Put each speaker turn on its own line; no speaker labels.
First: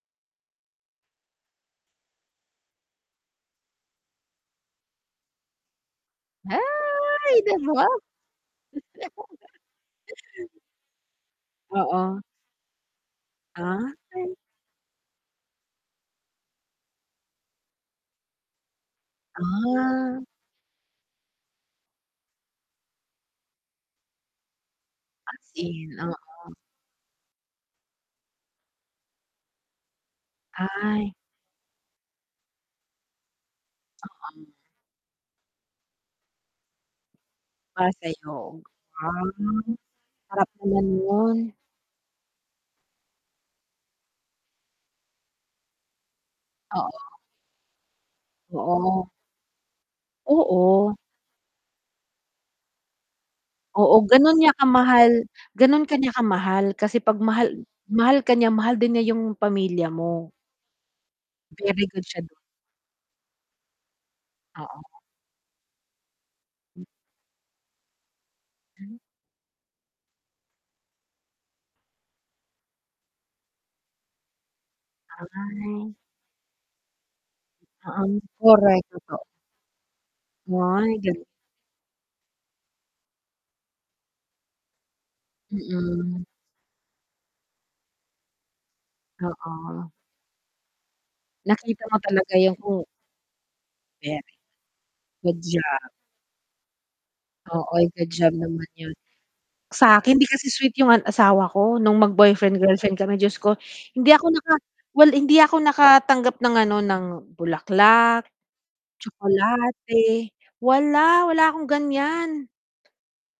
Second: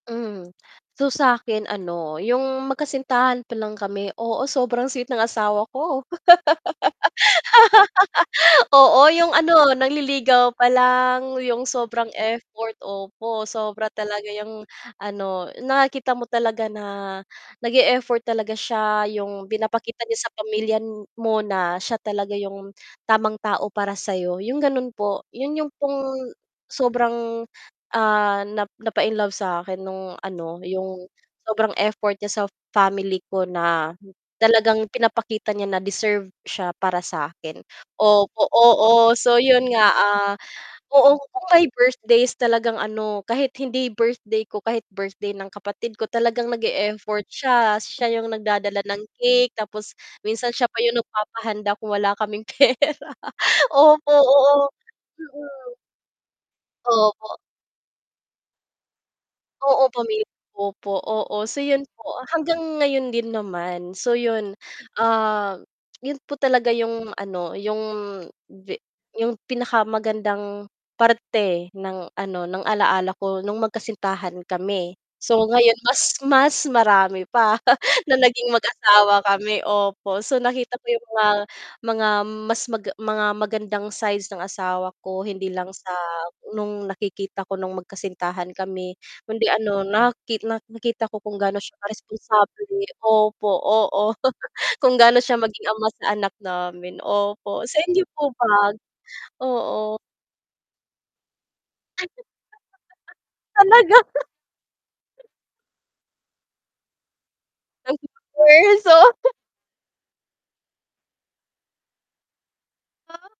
Hmm, so sa'kin ano yung magkasintahan pa lang kami, oo sobrang sweet ng asawa ko.
Ay, 'di ba!
Oo yung ano, nangliligaw pa lang, yung sobrang
Oo.
effort, opo sobra talaga
Okey.
yung ano, nakikita mo talaga na nag-e-effort talaga siya. Yung pinapakita
Ah.
niya sa pamilya mo na siya talaga yung tamang tao para sa'yo, yung gano'n po.
As
'Yon yung
in,
pong
oo.
sobrang, ah, na napa-inlove sa'kin nung ano, yung
Ay.
sobrang, effort niya sa family ko na
Oo.
talagang pinapakita niya na deserve siya para sa'kin,
Para sa'yo.
opo, oo.
Ah,
So, 'yon nga, ah,
sarap naman
oo
no'n.
kung may birthdays talagang ano, kahit hindi birthday ko- kahit birthday ng kapatid ko- talagang
Oo.
nag-e-effort siya. Siya yung nagdadala ng
Oo.
cake, tapos minsan siya pa
Oo.
yung nagpapahanda kung wala kaming pera
Oo,
opo,
gano'n niya
oo.
kamahal
Mm.
gano'n ka niya kamahal kasi 'pag
Opo.
mahal mahal ka niya- mahal din niya yung pamilya
Oo, pamilya
mo.
ko po, oo. So 'yon
Very good
po,
siya dun.
hanggang ngayon din naman. So, 'yon,
Oo.
ah, 'yon po talaga
Mm.
yung ano yung ve
Hmm.
yung pinakamagandang parte ng ano, ng alala ko nung magkasintahan kami. So, ngayon
Ay.
mas mas marami pa na
Oo,
naging
correct totoo.
mag-asawa kami, opo. So, nakita ko
Ay,
yung
gano'n.
mga mga mas mag mga magandang sides ng asawa ko hindi lang sa
Mm.
nung nakikita ko nung magkasintahan kami, kundi ano
Oo.
naki nakita ko kung gaano siya
Nakita
ka
mo talaga yung
responsable,
mm.
opo, oo
[unintelligible]
kung gaano siya
Good
maging
job.
ama sa anak namin, opo.
Oo,
Sa inyo
good
po
job naman
ba?
'yon.
Oo.
Sa akin, hindi kasi sweet yung asawa ko nung mag-boyfriend-girlfriend kami Diyos ko.
Talaga?
Hindi ako naka well hindi ako nakatanggap ng ano ng bulaklak,
[unintelligible]
tsokolate wala, wala akong gan'yan.
Oh.